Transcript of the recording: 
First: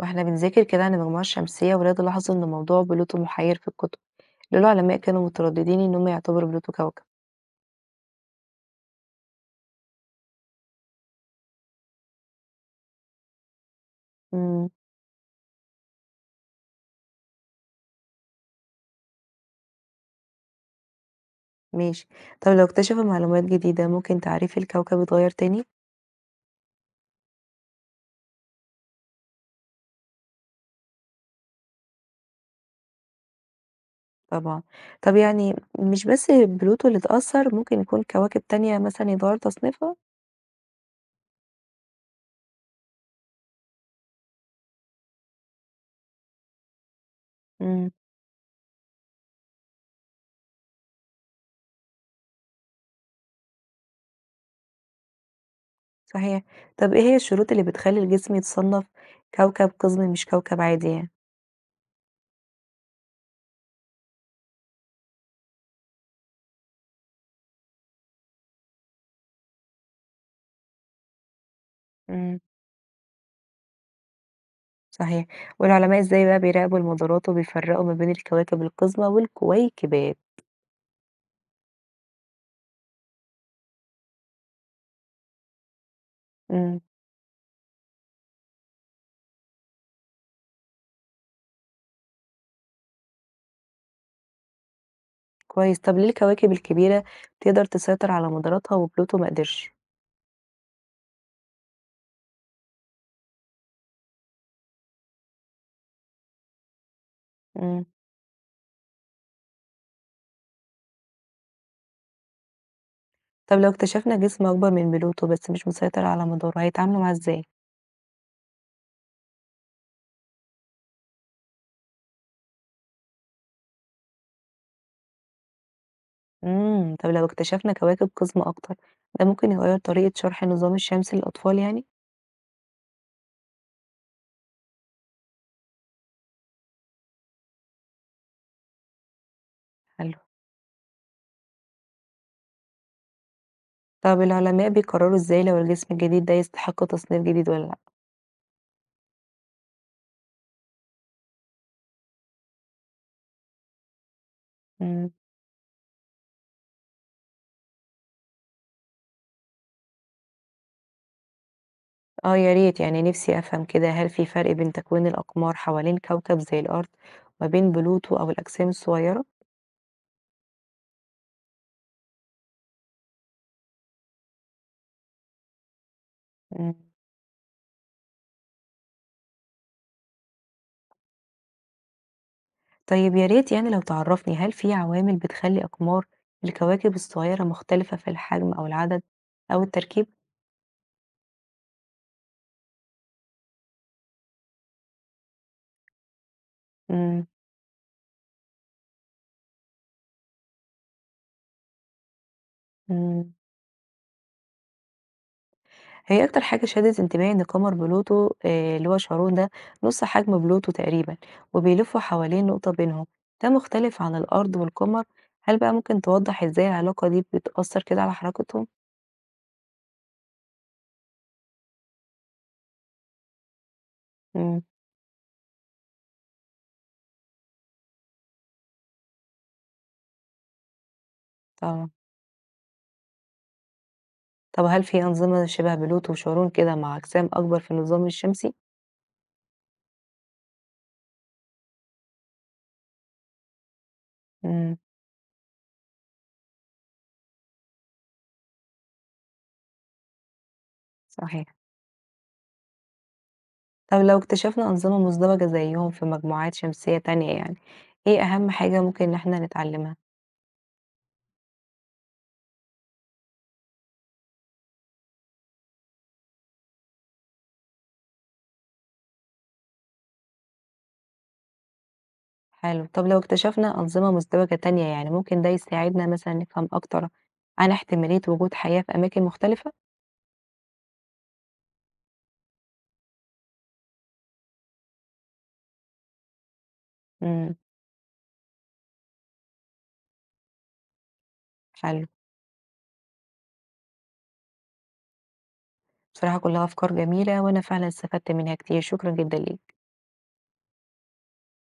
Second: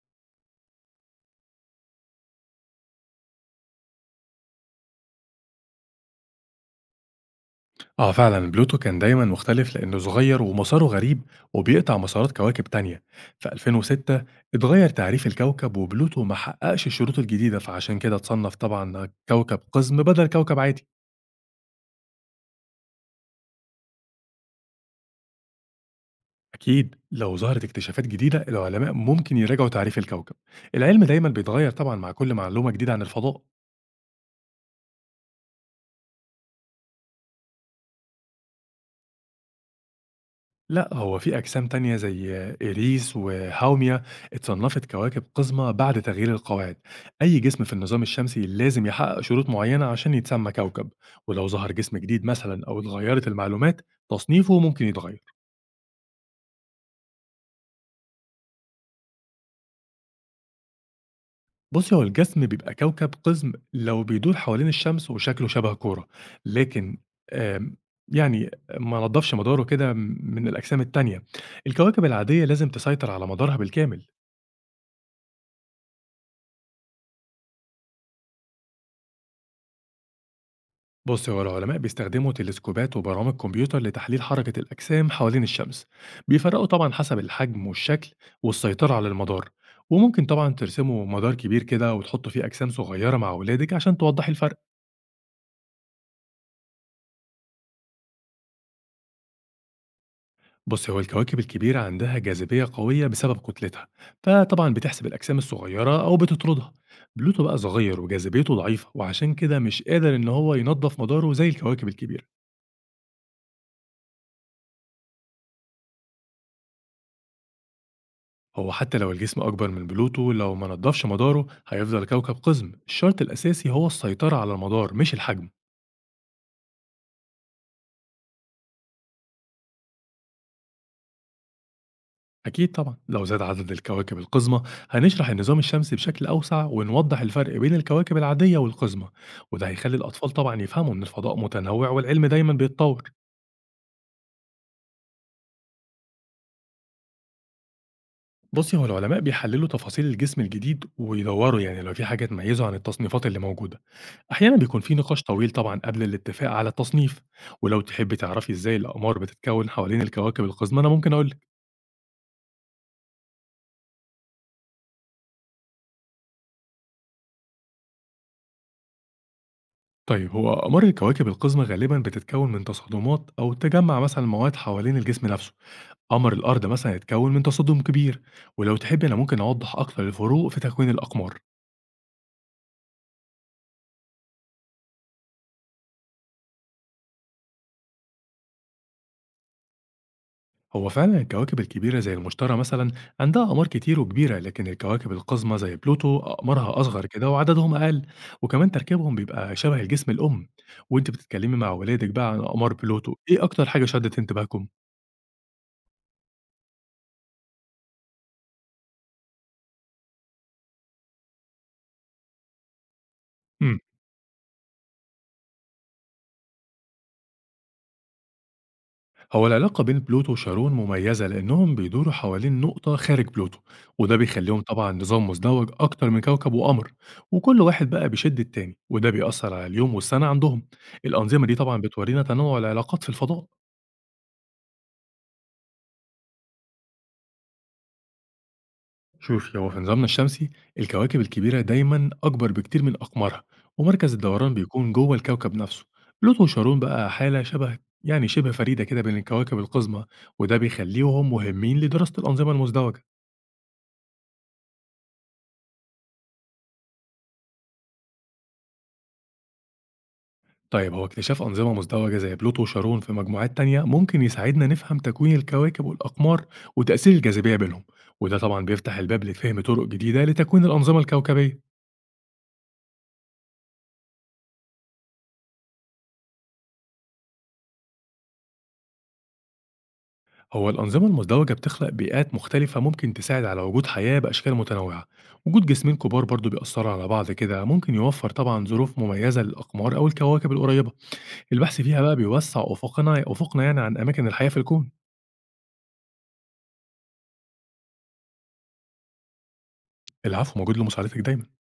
واحنا بنذاكر كده عن المجموعة الشمسية، ولاد لاحظوا ان موضوع بلوتو محير في الكتب، لولا العلماء كانوا مترددين ان هم يعتبروا بلوتو كوكب. اه فعلا بلوتو كان دايما مختلف لأنه صغير ومساره غريب وبيقطع مسارات كواكب تانية في 2006 امم. اتغير تعريف الكوكب وبلوتو ما حققش الشروط الجديدة فعشان كده اتصنف طبعا كوكب قزم بدل كوكب عادي. ماشي. طب لو اكتشفوا معلومات جديدة ممكن تعريف الكوكب يتغير تاني؟ أكيد لو ظهرت اكتشافات جديدة العلماء ممكن يراجعوا تعريف الكوكب. العلم دايما بيتغير طبعا مع كل معلومة جديدة عن الفضاء. طبعا. طب يعني، مش بس بلوتو اللي اتأثر ممكن يكون كواكب تانية مثلا يتغير تصنيفها؟ لأ، هو في أجسام تانية زي إريس وهاومية اتصنفت كواكب قزمة بعد تغيير القواعد، أي جسم في امم. النظام الشمسي لازم يحقق شروط معينة عشان يتسمى كوكب، ولو ظهر جسم جديد مثلا أو اتغيرت المعلومات تصنيفه ممكن يتغير. صحيح. طب ايه هي الشروط اللي بتخلي الجسم يتصنف كوكب قزمي مش كوكب عادي يعني؟ بصي، هو الجسم بيبقى كوكب قزم لو بيدور حوالين الشمس وشكله شبه كورة، لكن آمم، يعني ما نضفش مداره كده من الأجسام التانية. الكواكب امم. العادية لازم تسيطر على مدارها بالكامل. صحيح. والعلماء ازاي بقى بيراقبوا المدارات وبيفرقوا ما بين الكواكب القزمة والكويكبات؟ بص، هو العلماء بيستخدموا تلسكوبات وبرامج كمبيوتر لتحليل حركة الأجسام حوالين الشمس. بيفرقوا إمم. طبعا حسب الحجم والشكل والسيطرة على المدار. وممكن طبعا ترسموا مدار كبير كده وتحطوا فيه أجسام صغيرة مع أولادك عشان توضحي الفرق. كويس. طب ليه الكواكب الكبيرة تقدر تسيطر على مداراتها وبلوتو ما قدرش؟ بص، هو الكواكب الكبيرة عندها جاذبية قوية بسبب كتلتها، فطبعا بتحسب الأجسام الصغيرة أو بتطردها. بلوتو بقى إمم، صغير وجاذبيته ضعيفة وعشان كده مش قادر إن هو ينظف مداره زي الكواكب الكبيرة. طب لو اكتشفنا جسم أكبر من بلوتو بس مش مسيطر على مداره هيتعاملوا معاه إزاي؟ هو حتى لو الجسم أكبر من بلوتو لو ما نضفش مداره هيفضل كوكب قزم. الشرط الأساسي هو السيطرة على المدار مش الحجم. طب لو اكتشفنا كواكب قزمة أكتر، ده ممكن يغيّر طريقة شرح النظام الشمسي للأطفال يعني؟ أكيد طبعا لو زاد عدد الكواكب القزمة هنشرح النظام الشمسي بشكل أوسع ونوضح الفرق بين الكواكب العادية والقزمة، وده هيخلي حلو. الأطفال طبعا يفهموا إن الفضاء متنوع والعلم دايما بيتطور. طب العلماء بيقرروا إزاي لو الجسم الجديد ده يستحق تصنيف جديد والّا لأ؟ بُصّي، هو العلماء بيحلّلوا تفاصيل الجسم الجديد ويدوّروا يعني لو في حاجة تميّزه عن التصنيفات اللي موجودة. أحيانًا بيكون في إمم. نقاش طويل طبعًا قبل الاتفاق على التصنيف، ولو تحبّي تعرفي إزاي الأقمار بتتكوّن حوالين الكواكب القزمة، أنا ممكن أقول لِك. آه، يا ريت يعني نفسي أفهم كده، هل في فرق بين تكوين الأقمار حوالين كوكب زي الأرض وما بين بلوتو أو الأجسام الصغيرة؟ طيب، هو أقمار الكواكب القزمة غالبًا بتتكوّن من تصادمات أو تجمّع مثلًا مواد حوالين الجسم نفسه. قمر الأرض إمم. مثلًا اتكوّن من تصادم كبير، ولو تحبّي أنا ممكن أوضّح أكتر الفروق في تكوين الأقمار. طيب يا ريت يعني لو تعرفني هل في عوامل بتخلي أقمار الكواكب الصغيرة مختلفة في الحجم أو العدد أو التركيب؟ هو فعلا الكواكب الكبيرة زي المشتري مثلا عندها أقمار كتير وكبيرة، لكن الكواكب القزمة زي بلوتو أقمارها أصغر مم. كده وعددهم أقل. وكمان تركيبهم بيبقى شبه الجسم الأم. وأنت بتتكلمي مع ولادك بقى عن أقمار بلوتو مم. إيه أكتر حاجة شدت انتباهكم؟ هي أكتر حاجة شدت انتباهي إن قمر بلوتو اللي هو شارون ده نص حجم بلوتو تقريبا وبيلف حوالين نقطة بينهم، ده مم. مختلف عن الأرض والقمر. هل بقى ممكن توضح إزاي العلاقة دي بتأثر كده على حركتهم؟ هو العلاقة بين بلوتو وشارون مميزة لأنهم بيدوروا حوالين نقطة خارج بلوتو، وده بيخليهم مم. طبعا نظام مزدوج أكتر من كوكب وقمر. وكل واحد بقى بيشد التاني وده بيأثر على اليوم والسنة عندهم. الأنظمة دي طبعا طبعا. بتورينا تنوع العلاقات في الفضاء. طب هل في أنظمة شبه بلوتو وشارون كده مع أجسام أكبر في النظام الشمسي؟ شوفي، هو في نظامنا الشمسي الكواكب الكبيرة دايما أكبر بكتير من أقمارها ومركز الدوران مم. بيكون جوه الكوكب نفسه. بلوتو وشارون بقى حالة شبه يعني شبه فريدة كده بين الكواكب القزمة، وده بيخليهم صحيح. مهمين لدراسة الأنظمة المزدوجة. طب لو اكتشفنا أنظمة مزدوجة زيهم في مجموعات شمسية تانية يعني، إيه أهم حاجة ممكن إن إحنا نتعلمها؟ طيب، هو اكتشاف أنظمة مزدوجة زي بلوتو وشارون في مجموعات تانية ممكن يساعدنا نفهم تكوين الكواكب والأقمار وتأثير الجاذبية بينهم، وده طبعا بيفتح الباب لفهم طرق جديدة لتكوين الأنظمة الكوكبية. حلو. طب لو اكتشفنا أنظمة مزدوجة تانية يعني ممكن ده يساعدنا مثلًا نفهم أكتر عن احتمالية وجود حياة في أماكن مختلفة؟ هو الأنظمة المزدوجة بتخلق بيئات مختلفة ممكن تساعد على وجود حياة بأشكال متنوعة. وجود جسمين كبار برضو بيأثروا على بعض إمم. كده ممكن يوفر طبعا ظروف مميزة للأقمار أو الكواكب القريبة. البحث فيها حلو. بقى بيوسع أفقنا يعني عن أماكن الحياة في الكون. بصراحة كلها أفكار جميلة وأنا فعلًا استفدت منها كتير، شكرًا جدًا ليك. العفو، موجود لمساعدتك دايما.